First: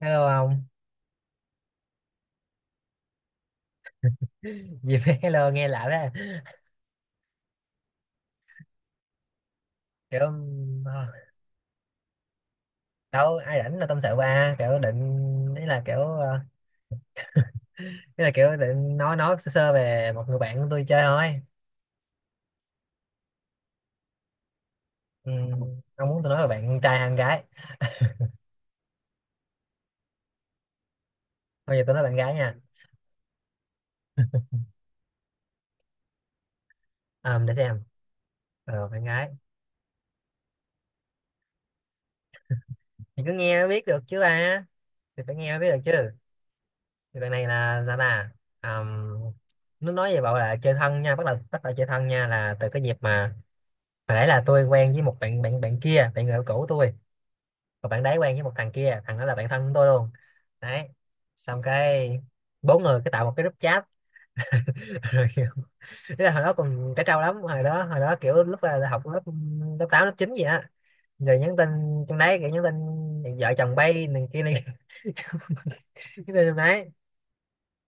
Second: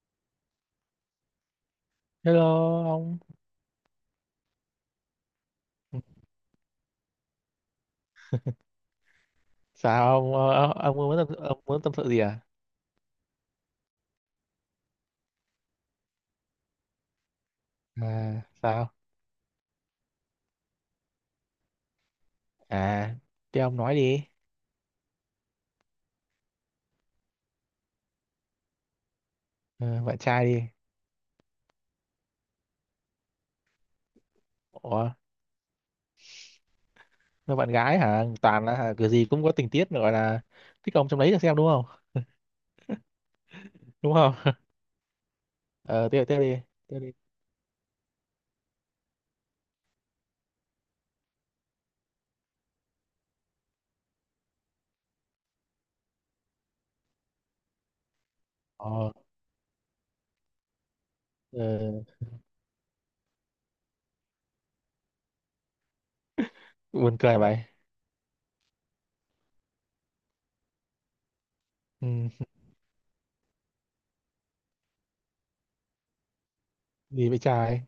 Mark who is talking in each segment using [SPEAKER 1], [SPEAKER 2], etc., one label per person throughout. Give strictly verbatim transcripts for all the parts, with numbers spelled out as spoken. [SPEAKER 1] Hello ông.
[SPEAKER 2] Hello, ông.
[SPEAKER 1] Gì mà hello nghe lạ thế?
[SPEAKER 2] Sao
[SPEAKER 1] Kiểu
[SPEAKER 2] ông ờ,
[SPEAKER 1] um,
[SPEAKER 2] ông muốn tâm ông muốn tâm sự gì à?
[SPEAKER 1] đâu ai rảnh là tâm sự ba, kiểu định ý là kiểu ờ,
[SPEAKER 2] À,
[SPEAKER 1] ý là kiểu
[SPEAKER 2] sao?
[SPEAKER 1] định nói nói sơ sơ về một người bạn của tôi chơi thôi.
[SPEAKER 2] À, thế ông nói đi.
[SPEAKER 1] Ừ, ông muốn tôi nói về bạn trai hay bạn gái?
[SPEAKER 2] Ờ, bạn trai đi.
[SPEAKER 1] Bây giờ tôi nói bạn gái nha.
[SPEAKER 2] Ủa
[SPEAKER 1] Ờ, để
[SPEAKER 2] mà bạn
[SPEAKER 1] xem.
[SPEAKER 2] gái hả, toàn là
[SPEAKER 1] Ờ,
[SPEAKER 2] hả,
[SPEAKER 1] bạn
[SPEAKER 2] kiểu gì
[SPEAKER 1] gái
[SPEAKER 2] cũng có tình tiết gọi là thích ông trong đấy, là xem đúng không?
[SPEAKER 1] thì cứ nghe mới biết được
[SPEAKER 2] Đúng
[SPEAKER 1] chứ
[SPEAKER 2] không?
[SPEAKER 1] ba. Thì phải nghe mới biết được
[SPEAKER 2] Ờ,
[SPEAKER 1] chứ.
[SPEAKER 2] tiếp tiếp đi, tiếp đi.
[SPEAKER 1] Thì bạn này là sao ta? Ờm, nó nói về bảo là chơi thân nha, bắt đầu bắt đầu chơi thân nha là từ cái dịp mà hồi nãy là tôi quen với một bạn bạn bạn kia, bạn người yêu cũ tôi. Và bạn đấy quen với một thằng kia,
[SPEAKER 2] ờ,
[SPEAKER 1] thằng đó là bạn thân của tôi luôn. Đấy, xong
[SPEAKER 2] ờ
[SPEAKER 1] cái bốn người cái tạo một cái group chat. Rồi kiểu thế là hồi đó còn trẻ
[SPEAKER 2] Buồn
[SPEAKER 1] trâu lắm,
[SPEAKER 2] cười vậy.
[SPEAKER 1] hồi đó hồi đó kiểu lúc là, là học lớp lớp tám lớp chín gì á. Rồi nhắn tin
[SPEAKER 2] Ừ.
[SPEAKER 1] trong đấy, kiểu nhắn tin vợ chồng bay này kia này. Cái tin trong đấy,
[SPEAKER 2] Gì vậy trai?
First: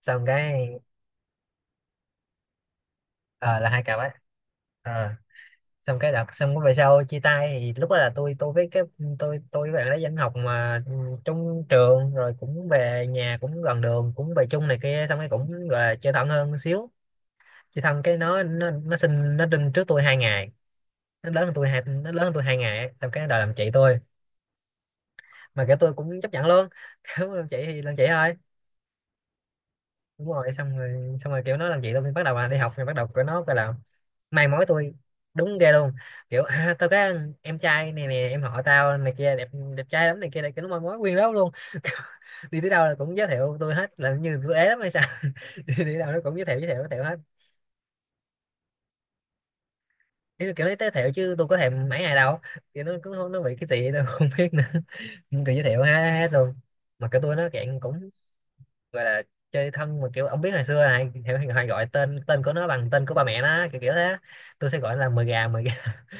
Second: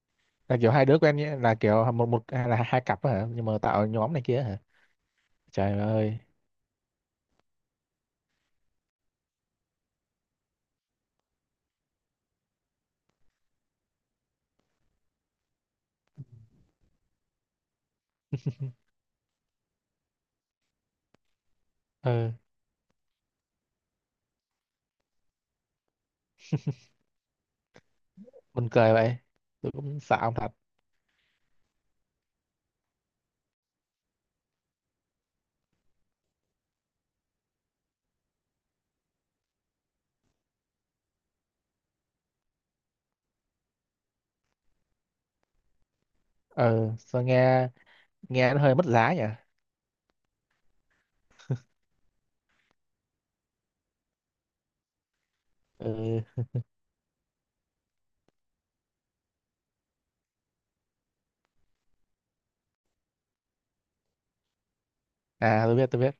[SPEAKER 1] xong
[SPEAKER 2] Là
[SPEAKER 1] cái
[SPEAKER 2] kiểu hai đứa quen nhé, là kiểu một một hay là hai cặp hả, nhưng mà
[SPEAKER 1] ờ, là hai
[SPEAKER 2] tạo
[SPEAKER 1] cặp ấy.
[SPEAKER 2] nhóm này kia hả?
[SPEAKER 1] Ờ.
[SPEAKER 2] Trời
[SPEAKER 1] Xong cái
[SPEAKER 2] ơi.
[SPEAKER 1] đợt, xong về sau chia tay thì lúc đó là tôi tôi với cái tôi tôi với bạn đấy vẫn học mà trong trường, rồi cũng về nhà cũng gần đường cũng về chung này kia, xong cái cũng gọi là chơi thân hơn xíu. Chơi thân cái nó nó nó sinh nó sinh trước tôi hai ngày. Nó lớn hơn tôi hai nó lớn
[SPEAKER 2] ờ
[SPEAKER 1] hơn tôi hai ngày ấy. Xong cái đòi làm chị tôi, mà kiểu tôi cũng chấp nhận luôn. Kiểu làm chị thì làm chị thôi.
[SPEAKER 2] Buồn cười vậy, tôi cũng sợ
[SPEAKER 1] Đúng
[SPEAKER 2] ông thật.
[SPEAKER 1] rồi, xong rồi xong rồi kiểu nó làm chị tôi bắt đầu là đi học, rồi bắt đầu của nó gọi là mai mối tôi. Đúng ghê luôn, kiểu à, tao có em trai này nè, em họ tao này kia, đẹp đẹp trai lắm này kia này kia, nó mai mối nguyên lớp luôn. Kiểu, đi tới đâu là cũng giới thiệu tôi hết, là như tôi ế lắm hay sao. đi, đi đâu nó cũng giới thiệu giới thiệu giới
[SPEAKER 2] ờ
[SPEAKER 1] thiệu hết.
[SPEAKER 2] sao nghe nghe nó hơi mất giá nhỉ.
[SPEAKER 1] Ý là kiểu nó giới thiệu chứ tôi có thèm mấy ngày đâu, kiểu nó cũng không, nó bị cái gì tôi không biết nữa. Nhưng kiểu giới thiệu hết,
[SPEAKER 2] Ừ.
[SPEAKER 1] hết luôn. Mà cái tôi nó dạng cũng gọi là chơi thân, mà kiểu ông biết hồi xưa này hay, hay, hay gọi tên tên của nó bằng tên của ba mẹ nó, kiểu kiểu thế. Tôi sẽ gọi nó là mười gà mười
[SPEAKER 2] À, tôi biết,
[SPEAKER 1] gà.
[SPEAKER 2] tôi biết.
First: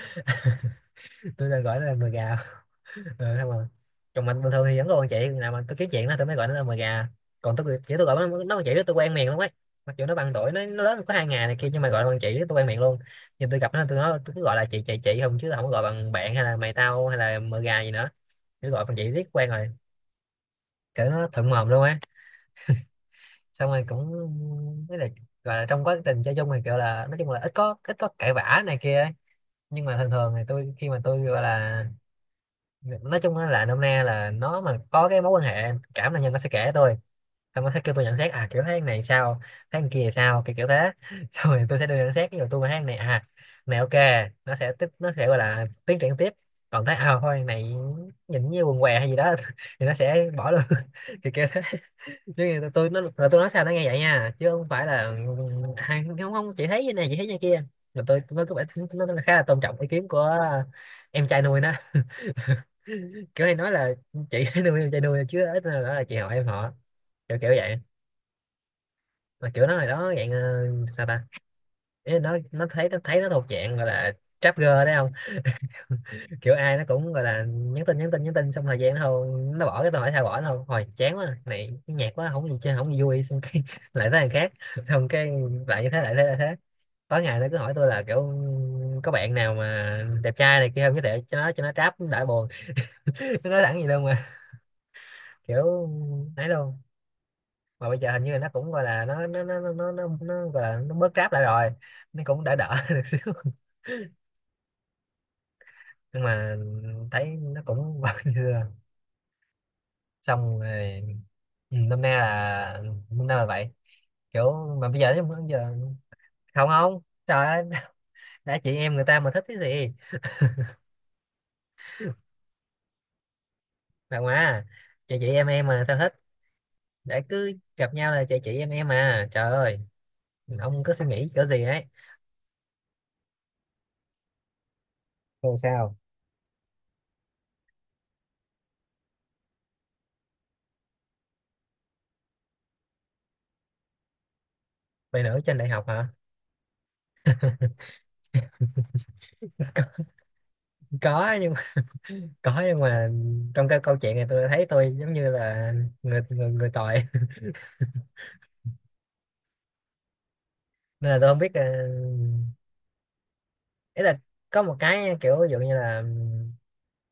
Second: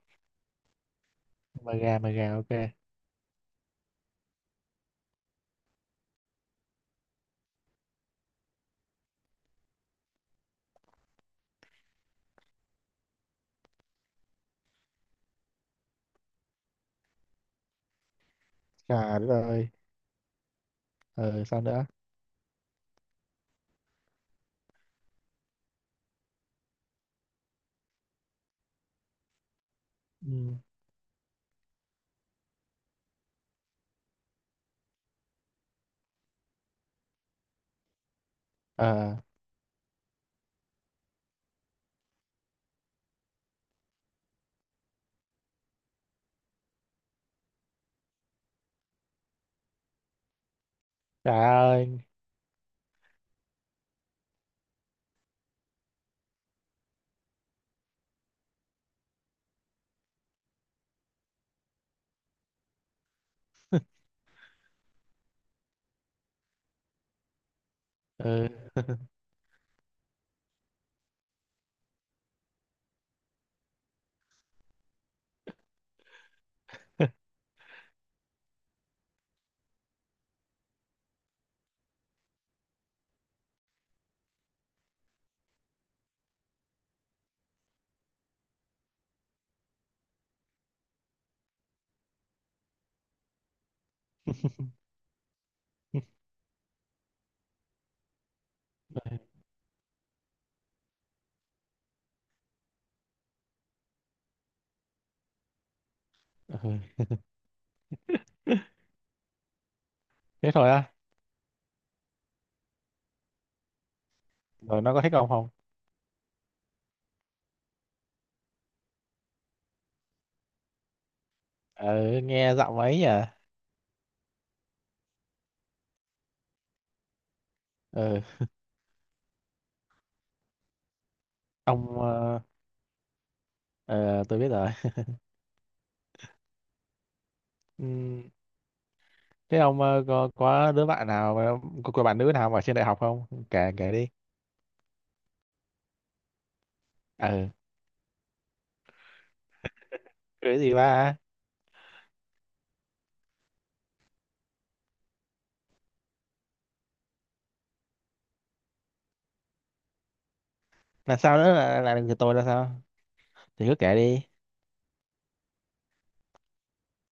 [SPEAKER 1] Tôi sẽ
[SPEAKER 2] Mời
[SPEAKER 1] gọi nó là
[SPEAKER 2] gà,
[SPEAKER 1] mười
[SPEAKER 2] mời gà,
[SPEAKER 1] gà.
[SPEAKER 2] ok.
[SPEAKER 1] Ờ, xong rồi chồng mình bình thường thì vẫn còn chị nào mà tôi kiếm chuyện đó tôi mới gọi nó là mà gà. Còn tôi chỉ tôi gọi nó nó bằng chị đó, tôi quen miệng lắm ấy. Mặc dù nó bằng tuổi, nó nó lớn có hai ngày này kia, nhưng mà gọi nó bằng chị đó tôi quen miệng luôn. Nhưng tôi gặp nó tôi nói tôi cứ gọi là chị chị chị không, chứ không có gọi bằng bạn hay là mày tao hay là mờ gà gì nữa. Cứ gọi bằng chị
[SPEAKER 2] Gà đất
[SPEAKER 1] riết quen
[SPEAKER 2] ơi.
[SPEAKER 1] rồi, kiểu nó
[SPEAKER 2] Ừ,
[SPEAKER 1] thuận
[SPEAKER 2] sao
[SPEAKER 1] mồm luôn
[SPEAKER 2] nữa?
[SPEAKER 1] á. Xong rồi cũng với là gọi là trong quá trình chơi chung thì kiểu là nói chung là ít có ít có cãi vã này kia ấy. Nhưng mà thường thường thì
[SPEAKER 2] Ừ.
[SPEAKER 1] tôi khi mà tôi gọi là nói chung á là nôm na là nó mà có cái mối quan hệ cảm là nhân, nó sẽ kể tôi. Xong nó sẽ kêu tôi nhận xét, à kiểu tháng này
[SPEAKER 2] ờ
[SPEAKER 1] sao tháng kia sao, kiểu kiểu thế. Xong rồi tôi sẽ đưa nhận xét, ví dụ tôi mà tháng này à này ok, nó sẽ tiếp nó sẽ gọi là tiến triển tiếp. Còn thấy à thôi này, nhìn như quần què hay gì đó thì nó sẽ bỏ luôn. Kiểu
[SPEAKER 2] Trời
[SPEAKER 1] kiểu thế,
[SPEAKER 2] ơi.
[SPEAKER 1] chứ mà tôi tôi nó là tôi nói sao nó nghe vậy nha, chứ không phải là "À, không không chị thấy như này chị thấy như kia." Mà tôi nó có vẻ nó nó khá là tôn trọng ý kiến của em trai nuôi nó, kiểu hay nói là chị nuôi em trai nuôi chứ ít nữa là chị họ em họ, kiểu kiểu vậy.
[SPEAKER 2] Ừ.
[SPEAKER 1] Mà kiểu nó hồi đó dạng ờ, sao ta. Ý là nó nó thấy nó thấy nó thuộc dạng gọi là trap girl đấy không? Kiểu ai nó cũng gọi là nhắn tin nhắn tin nhắn tin, xong thời gian nó không, nó bỏ, cái tôi hỏi sao bỏ, nó không hồi chán quá này, cái nhạc quá, không gì chơi, không gì vui, xong cái lại tới thằng khác. Xong cái lại như thế lại thế lại thế. Tối ngày nó cứ hỏi tôi là kiểu có bạn nào mà đẹp trai này kia không giới thiệu cho nó, cho nó trap đã buồn. Nó nói thẳng gì luôn mà, kiểu ấy luôn. Mà bây giờ hình như là nó cũng gọi là nó nó nó nó nó, nó, nó gọi là nó bớt ráp lại rồi. Nó cũng đỡ đỡ được xíu. Nhưng mà
[SPEAKER 2] Ừ.
[SPEAKER 1] thấy nó cũng vẫn như xưa.
[SPEAKER 2] Thế
[SPEAKER 1] Xong
[SPEAKER 2] thôi á?
[SPEAKER 1] rồi. Ừ, năm nay là năm nay là vậy, kiểu
[SPEAKER 2] Rồi
[SPEAKER 1] mà
[SPEAKER 2] nó
[SPEAKER 1] bây
[SPEAKER 2] có thích
[SPEAKER 1] giờ thì
[SPEAKER 2] ông
[SPEAKER 1] bây
[SPEAKER 2] không?
[SPEAKER 1] giờ. Không, không, trời ơi. Đã chị em người ta mà thích cái gì,
[SPEAKER 2] Ừ, nghe giọng ấy nhỉ.
[SPEAKER 1] bà ngoà, chị chị em em mà sao thích? Để cứ gặp nhau
[SPEAKER 2] Ừ.
[SPEAKER 1] là chị chị em em mà trời ơi, ông cứ suy nghĩ cỡ gì ấy?
[SPEAKER 2] ông ờ, ờ, tôi biết rồi.
[SPEAKER 1] Rồi sao?
[SPEAKER 2] Ừ. Thế ông ờ, có có đứa bạn nào mà- có, có bạn nữ nào mà ở trên đại học không, kể kể đi.
[SPEAKER 1] Vậy nữa, trên đại học hả?
[SPEAKER 2] Ừ. Cái gì ba?
[SPEAKER 1] Có nhưng có nhưng mà trong cái câu chuyện này tôi thấy tôi giống như là người người, người tội. Nên
[SPEAKER 2] Là
[SPEAKER 1] là tôi không
[SPEAKER 2] sao
[SPEAKER 1] biết
[SPEAKER 2] nữa,
[SPEAKER 1] ờ,
[SPEAKER 2] là là người tôi là sao? Thì cứ kể
[SPEAKER 1] ý là
[SPEAKER 2] đi.
[SPEAKER 1] có một cái kiểu ví dụ như là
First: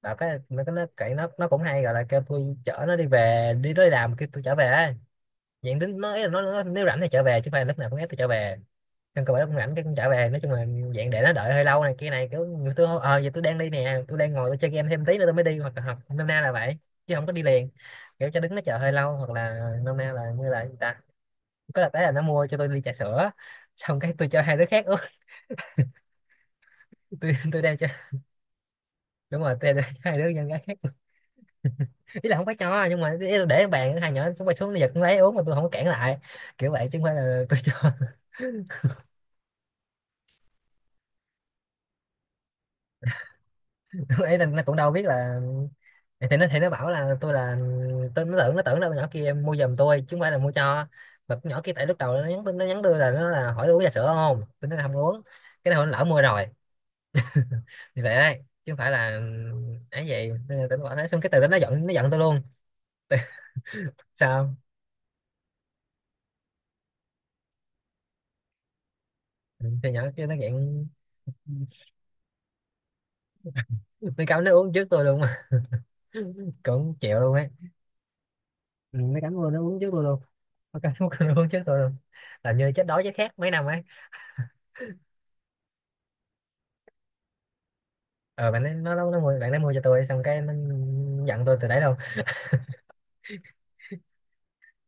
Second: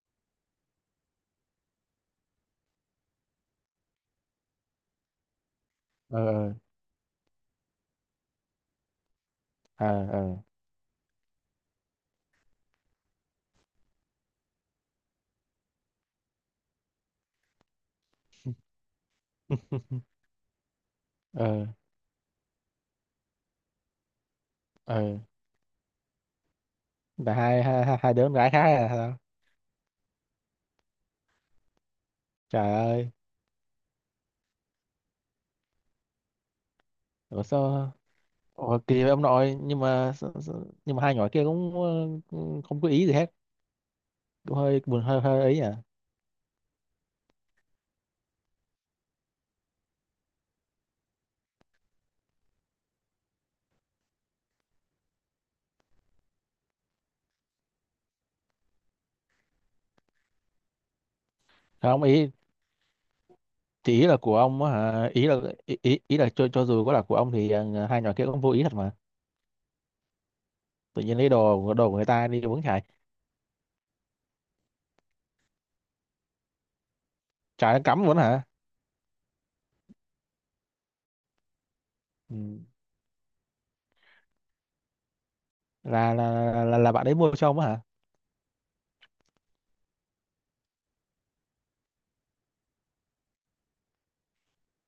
[SPEAKER 1] đọc cái nó nó nó nó cũng hay gọi là kêu tôi chở nó đi về, đi nó đi làm kêu tôi trở về ấy. Diện tính nó,
[SPEAKER 2] Ừ,
[SPEAKER 1] ý là nó,
[SPEAKER 2] ừ.
[SPEAKER 1] nó nếu rảnh thì trở về chứ không phải là lúc nào cũng ép tôi trở về. Trong cơ bản cũng rảnh cái cũng
[SPEAKER 2] Ờ,
[SPEAKER 1] trở về,
[SPEAKER 2] ờ.
[SPEAKER 1] nói chung là dạng để nó đợi hơi lâu này kia này, kiểu người tôi ờ giờ tôi đang đi nè, tôi đang ngồi tôi chơi game thêm tí nữa tôi mới đi, hoặc là hoặc nôm na là vậy. Chứ không có đi liền, kiểu cho đứng nó chờ hơi lâu, hoặc là nôm na là như là người ta.
[SPEAKER 2] Ừ,
[SPEAKER 1] Có là cái là nó mua cho tôi ly trà sữa, xong cái tôi cho hai đứa khác uống.
[SPEAKER 2] ừ. Là
[SPEAKER 1] tôi tôi
[SPEAKER 2] hai
[SPEAKER 1] đem
[SPEAKER 2] hai
[SPEAKER 1] cho,
[SPEAKER 2] hai hai đứa con gái khác à hả?
[SPEAKER 1] đúng rồi tôi đem cho hai đứa nhân gái khác. Ý là không phải
[SPEAKER 2] Trời
[SPEAKER 1] cho, nhưng
[SPEAKER 2] ơi.
[SPEAKER 1] mà ý là để bàn, hai nhỏ xuống bay xuống nó giật cũng lấy uống mà tôi không có cản lại, kiểu vậy chứ không phải là
[SPEAKER 2] Ủa,
[SPEAKER 1] tôi cho.
[SPEAKER 2] sao? Ủa, kỳ vậy ông nội, nhưng mà sao- sao- nhưng mà hai nhỏ kia cũng ờ, không có ý gì hết.
[SPEAKER 1] Ấy là
[SPEAKER 2] Cũng
[SPEAKER 1] nó cũng
[SPEAKER 2] hơi
[SPEAKER 1] đâu
[SPEAKER 2] buồn,
[SPEAKER 1] biết
[SPEAKER 2] hơi
[SPEAKER 1] là,
[SPEAKER 2] hơi ấy à?
[SPEAKER 1] thì nó thì nó bảo là tôi là, tôi nó tưởng nó tưởng là con nhỏ kia mua giùm tôi chứ không phải là mua cho. Mà con nhỏ kia, tại lúc đầu nó nhắn nó nhắn tôi là nó là hỏi uống trà sữa không, tôi nói là không uống. Cái này lỡ mua rồi, thì vậy đấy chứ không phải là ấy vậy. Nên là tôi bảo thế, xong cái từ đó nó giận nó
[SPEAKER 2] Không,
[SPEAKER 1] giận tôi
[SPEAKER 2] ý
[SPEAKER 1] luôn.
[SPEAKER 2] thì ý là của
[SPEAKER 1] Sao?
[SPEAKER 2] ông á hả, ý là, ý ý, ý là cho cho dù có là của ông thì ờ, hai nhỏ kia cũng vô ý thật mà.
[SPEAKER 1] Ừ, thì nhỏ kia nó giận,
[SPEAKER 2] Tự nhiên lấy đồ của- đồ của người ta đi uống. Chài
[SPEAKER 1] nó cắm nó uống trước tôi luôn. Cũng chịu luôn ấy.
[SPEAKER 2] chài, nó cắm luôn hả?
[SPEAKER 1] Ừ, nó cắm luôn nó uống trước tôi luôn, nó cắm, nó uống trước tôi luôn,
[SPEAKER 2] Ừ.
[SPEAKER 1] làm như chết đói chết khát mấy năm ấy.
[SPEAKER 2] là, là là là là bạn ấy mua cho ông á hả?
[SPEAKER 1] Ờ bạn ấy, nó nó nó mua bạn nó mua cho tôi, xong cái nó giận tôi từ đấy luôn.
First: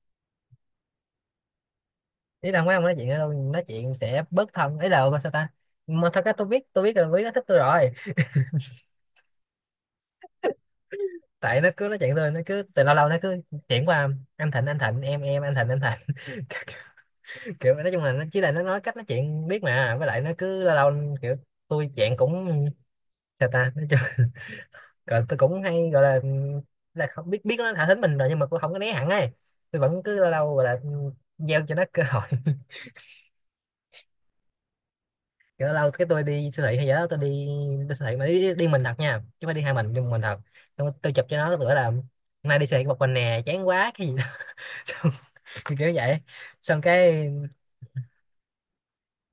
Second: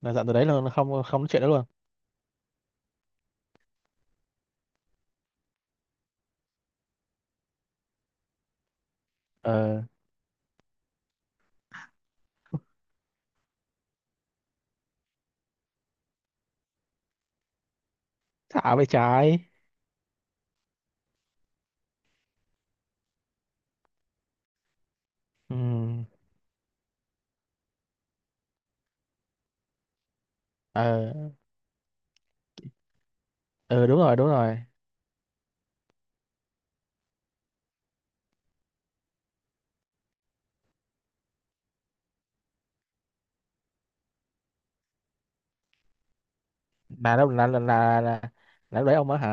[SPEAKER 2] Là dặn từ đấy là không không nói chuyện đó luôn.
[SPEAKER 1] Ý là mấy ông nói chuyện đâu, nói chuyện sẽ bớt thân ấy là ok, sao ta. Mà thật ra tôi biết tôi biết là Quý nó thích tôi rồi.
[SPEAKER 2] ờ
[SPEAKER 1] Tại nó cứ nói chuyện tôi, nó cứ từ lâu lâu nó cứ chuyển qua anh Thịnh anh Thịnh em em anh Thịnh anh Thịnh. Kiểu nói chung là nó chỉ là nó
[SPEAKER 2] Thả
[SPEAKER 1] nói
[SPEAKER 2] về
[SPEAKER 1] cách nói
[SPEAKER 2] trái.
[SPEAKER 1] chuyện biết mà, với lại nó cứ lâu lâu kiểu tôi dạng cũng sao ta nói chung. Còn tôi
[SPEAKER 2] Ừ,
[SPEAKER 1] cũng hay gọi là là không biết biết nó thả thính mình rồi, nhưng mà tôi không có né hẳn ấy. Tôi vẫn cứ lâu lâu gọi là
[SPEAKER 2] ờ.
[SPEAKER 1] gieo cho nó cơ hội.
[SPEAKER 2] Ừ, đúng rồi, đúng rồi.
[SPEAKER 1] Kiểu lâu lâu cái tôi đi siêu thị hay gì đó, tôi đi, đi Siêu thị mà đi đi mình thật nha, chứ không phải đi hai mình, đi một mình thật. Xong tôi chụp cho nó, bữa là hôm nay đi siêu thị một mình nè, chán quá cái gì đó. xong, kiểu kiểu vậy. Xong
[SPEAKER 2] là
[SPEAKER 1] cái,
[SPEAKER 2] đâu là là là là, là lúc đấy ông ở hả?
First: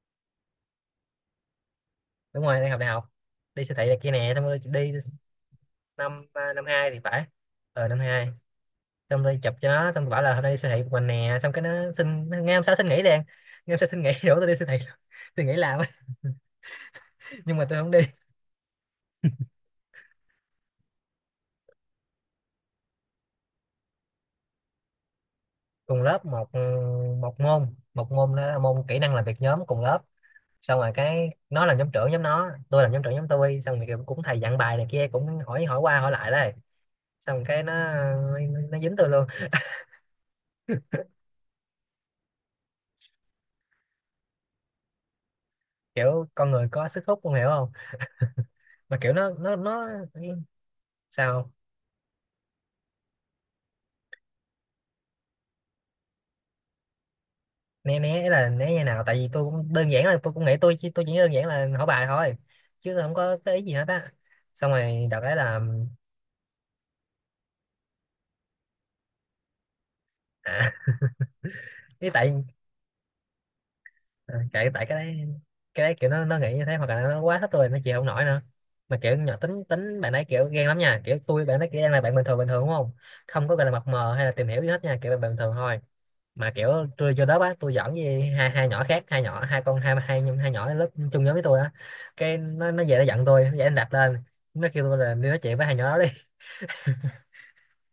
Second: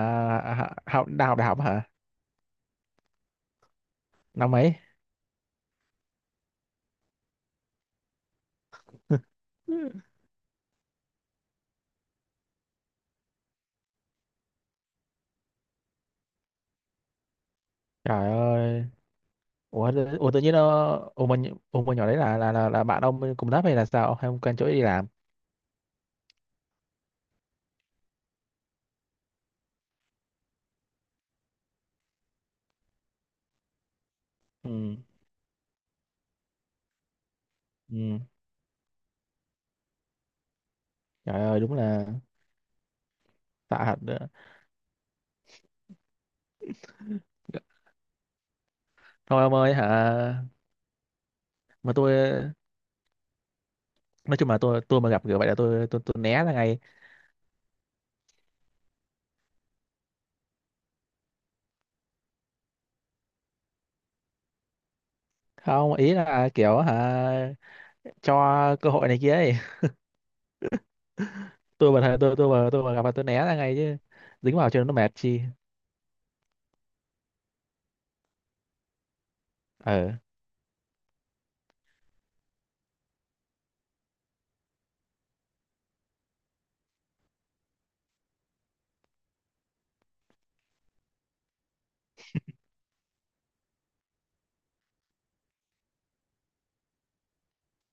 [SPEAKER 2] hả- Học đại học, đại học hả?
[SPEAKER 1] đúng rồi, đang học đại học. Đi siêu thị này kia nè, xong
[SPEAKER 2] Năm
[SPEAKER 1] rồi
[SPEAKER 2] mấy?
[SPEAKER 1] đi. Năm à, năm hai thì phải. Ờ, năm hai. Xong tôi chụp cho nó, xong tôi bảo là hôm nay đi siêu thị một mình nè, xong cái nó xin ngay hôm sau, xin nghỉ liền. Ngay hôm sau xin nghỉ đổ tôi đi siêu thị luôn. Tôi nghỉ làm á, nhưng mà tôi không đi.
[SPEAKER 2] Trời ơi. Ủa, tự- ủa tự nhiên nó. Ủa mà nh- ủa mà nhỏ đấy là là là, là bạn ông cùng lớp hay là sao, hay ông quen chỗ ấy đi làm?
[SPEAKER 1] Cùng lớp, một, ừ, một môn, một môn đó là môn kỹ năng làm việc nhóm, cùng lớp. Xong rồi cái nó làm nhóm trưởng nhóm nó, tôi làm nhóm trưởng nhóm tôi, xong rồi kiểu cũng thầy dặn bài này
[SPEAKER 2] Ừ,
[SPEAKER 1] kia, cũng hỏi, hỏi qua hỏi lại đây. Xong cái nó
[SPEAKER 2] ừ.
[SPEAKER 1] nó dính tôi luôn.
[SPEAKER 2] Trời ơi, đúng là tạ thật nữa.
[SPEAKER 1] Kiểu con người có sức hút, con hiểu không? Mà kiểu nó
[SPEAKER 2] Thôi ông
[SPEAKER 1] nó
[SPEAKER 2] ơi
[SPEAKER 1] nó
[SPEAKER 2] hả.
[SPEAKER 1] sao.
[SPEAKER 2] Mà tôi nói chung là tôi tôi mà gặp kiểu vậy là tôi tôi tôi né ra ngay.
[SPEAKER 1] Né, né là né như nào? Tại vì tôi cũng đơn giản là tôi cũng nghĩ, tôi chỉ tôi chỉ đơn giản là hỏi bài thôi, chứ tôi không có cái ý gì hết á. Xong rồi đợt đấy là
[SPEAKER 2] Không, ý là kiểu hả, cho cơ hội này kia ấy.
[SPEAKER 1] à,
[SPEAKER 2] tôi mà
[SPEAKER 1] ý
[SPEAKER 2] thấy-
[SPEAKER 1] tại
[SPEAKER 2] tôi tôi mà tôi mà gặp là tôi né ra ngay chứ.
[SPEAKER 1] à,
[SPEAKER 2] Dính
[SPEAKER 1] tại
[SPEAKER 2] vào cho
[SPEAKER 1] tại
[SPEAKER 2] nó
[SPEAKER 1] cái
[SPEAKER 2] mệt
[SPEAKER 1] đấy.
[SPEAKER 2] chi.
[SPEAKER 1] Cái đấy kiểu nó nó nghĩ như thế, hoặc là nó quá thích tôi, nó chịu không nổi nữa. Mà kiểu nhỏ, tính
[SPEAKER 2] ờ
[SPEAKER 1] tính bạn ấy kiểu ghen lắm nha, kiểu tôi bạn ấy kiểu đang là bạn bình thường, bình thường, đúng không? Không có gọi là mập mờ hay là tìm hiểu gì hết nha, kiểu bạn bình thường thôi. Mà kiểu tôi vô lớp á, tôi giỡn với hai hai nhỏ khác, hai nhỏ, hai con, hai hai hai nhỏ lớp chung nhóm với tôi á. Cái nó nó về nó giận tôi, nó dậy nó đạp lên. Nó kêu tôi là đi nói chuyện với hai nhỏ đó đi.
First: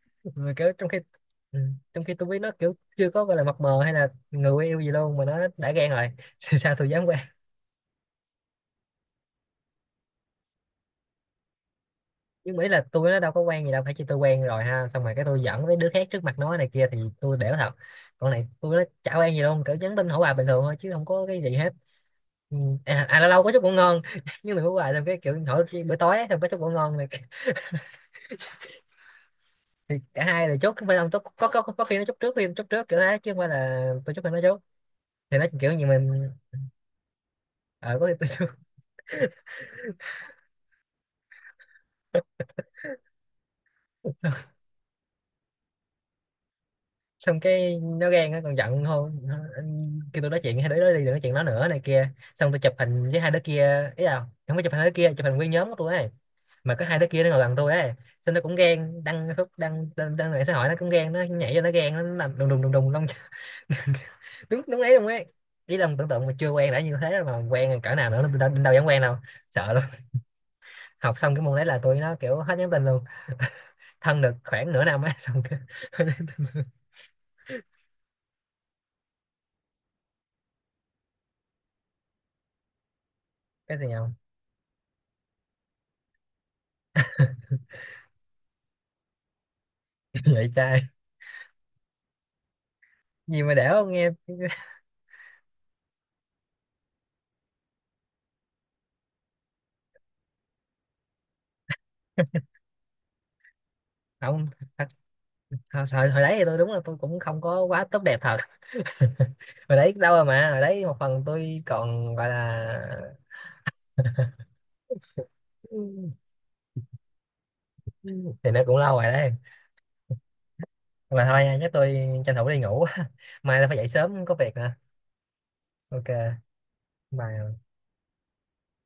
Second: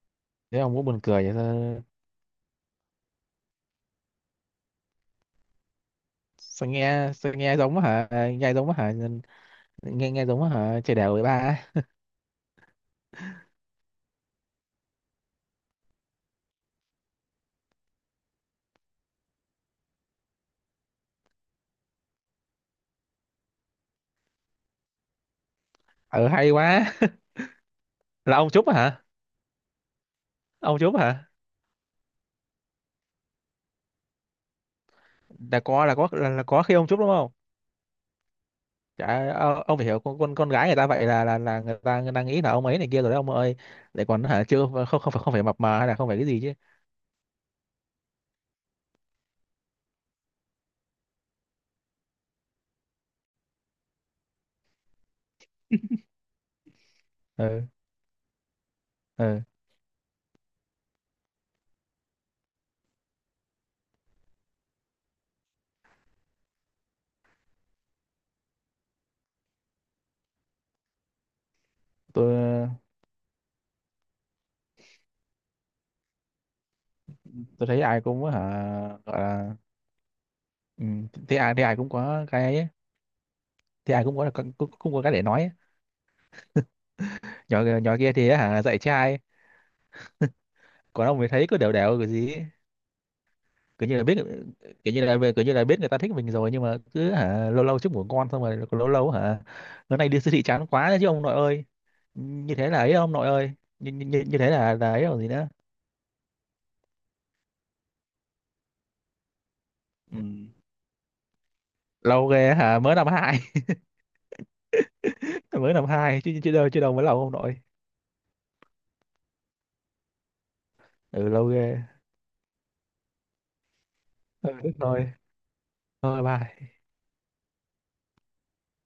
[SPEAKER 1] Mà
[SPEAKER 2] Thế
[SPEAKER 1] kiểu
[SPEAKER 2] ông cũng
[SPEAKER 1] trong khi
[SPEAKER 2] buồn cười vậy
[SPEAKER 1] ừ,
[SPEAKER 2] sao?
[SPEAKER 1] trong khi tôi biết nó kiểu chưa có gọi là mập mờ hay là người yêu gì luôn mà nó đã ghen rồi.
[SPEAKER 2] Sao
[SPEAKER 1] Sao tôi dám
[SPEAKER 2] nghe sao
[SPEAKER 1] qua.
[SPEAKER 2] nghe giống hả. À, nghe giống hả. Nghe nghe giống hả, chơi đèo với ba ấy.
[SPEAKER 1] Nhưng mà ý là tôi nó đâu có quen gì đâu, phải chỉ tôi quen rồi ha, xong rồi cái tôi dẫn với đứa khác trước mặt nó này kia thì tôi đểu thật. Còn này tôi nó chả quen gì đâu, cỡ nhắn tin hỏi bà bình thường thôi, chứ không có cái gì hết. Ừ. À, à lâu lâu có chút ngủ ngon. Nhưng mà hỏi bà xong cái kiểu hỏi bữa tối ấy,
[SPEAKER 2] ờ
[SPEAKER 1] xong có
[SPEAKER 2] Hay
[SPEAKER 1] chút ngủ
[SPEAKER 2] quá.
[SPEAKER 1] ngon này.
[SPEAKER 2] Là ông Trúc hả?
[SPEAKER 1] Thì cả hai đều chốt,
[SPEAKER 2] Ông
[SPEAKER 1] không
[SPEAKER 2] Trúc
[SPEAKER 1] phải không có,
[SPEAKER 2] hả?
[SPEAKER 1] có, có, có khi nó chốt trước, khi nó chốt trước kiểu thế, chứ không phải là tôi chốt hay nó chốt. Thì nó
[SPEAKER 2] là
[SPEAKER 1] kiểu
[SPEAKER 2] có
[SPEAKER 1] như
[SPEAKER 2] là có
[SPEAKER 1] mình.
[SPEAKER 2] là, là có khi ông Trúc đúng không?
[SPEAKER 1] Ờ, có khi tôi
[SPEAKER 2] Chả, ờ, ông phải hiểu con con con gái người ta vậy là là là người ta người ta nghĩ là ông ấy này kia rồi đấy ông ơi. Lại
[SPEAKER 1] chốt.
[SPEAKER 2] còn hả, chưa không không phải không phải mập mờ, hay là không phải cái gì chứ.
[SPEAKER 1] Xong cái nó ghen, nó còn giận hơn, nó kêu tôi nói chuyện hai đứa đó đi, đừng nói chuyện nó nữa này kia. Xong tôi chụp hình với hai đứa kia, ý là không có chụp hình hai đứa kia, chụp hình nguyên nhóm của tôi ấy, mà có hai đứa kia nó ngồi gần
[SPEAKER 2] Ừ,
[SPEAKER 1] tôi ấy. Xong nó cũng ghen, đăng
[SPEAKER 2] ừ.
[SPEAKER 1] Facebook, đăng đăng, đăng mạng xã hội nó cũng ghen, nó nhảy vô nó ghen, nó làm đùng đùng đùng đùng long. đúng đúng ấy luôn ấy. Ý là tưởng tượng mà chưa quen đã như thế rồi, mà quen cỡ nào nữa, đâu, đâu dám quen đâu, sợ luôn. Học xong cái môn đấy là tôi nó
[SPEAKER 2] tôi
[SPEAKER 1] kiểu hết nhắn tin luôn. Thân được khoảng nửa năm ấy, xong cái hết nhắn tin luôn.
[SPEAKER 2] tôi thấy ai cũng hả, gọi là. Ừ, thì ai thì ai cũng có cái ấy,
[SPEAKER 1] Cái gì
[SPEAKER 2] thì ai
[SPEAKER 1] không?
[SPEAKER 2] cũng có, cũng, cũng có cái để nói. Nhỏ nhỏ kia thì ấy hả dạy trai.
[SPEAKER 1] Vậy trai
[SPEAKER 2] Còn ông mới thấy cứ đều đều cái gì ấy.
[SPEAKER 1] gì mà đẻo
[SPEAKER 2] Cứ
[SPEAKER 1] không
[SPEAKER 2] như là
[SPEAKER 1] nghe.
[SPEAKER 2] biết, kiểu như là kiểu như là biết người ta thích mình rồi, nhưng mà cứ hả lâu lâu chúc ngủ ngon, xong rồi lâu lâu hả bữa nay đi siêu thị chán quá đấy chứ ông nội ơi. Như thế là ấy ông nội ơi. Như, như, như như
[SPEAKER 1] Không,
[SPEAKER 2] thế là
[SPEAKER 1] thật,
[SPEAKER 2] là ấy, còn gì nữa.
[SPEAKER 1] hồi, hồi hồi đấy thì tôi đúng là tôi cũng không có quá tốt đẹp thật. Hồi đấy lâu
[SPEAKER 2] Ừ.
[SPEAKER 1] rồi, mà hồi đấy một phần tôi còn
[SPEAKER 2] Lâu
[SPEAKER 1] gọi
[SPEAKER 2] ghê á
[SPEAKER 1] là,
[SPEAKER 2] hả, mới năm hai? Mới năm hai chứ chứ đâu chứ đâu mới lâu ông nội.
[SPEAKER 1] thì nó cũng lâu rồi đấy. Mà
[SPEAKER 2] Ừ,
[SPEAKER 1] thôi
[SPEAKER 2] lâu
[SPEAKER 1] nha, chắc
[SPEAKER 2] ghê.
[SPEAKER 1] tôi tranh thủ đi ngủ, mai tôi phải dậy sớm có
[SPEAKER 2] Ừ,
[SPEAKER 1] việc nữa.
[SPEAKER 2] thế thôi.
[SPEAKER 1] OK,
[SPEAKER 2] Thôi, bye.
[SPEAKER 1] bye.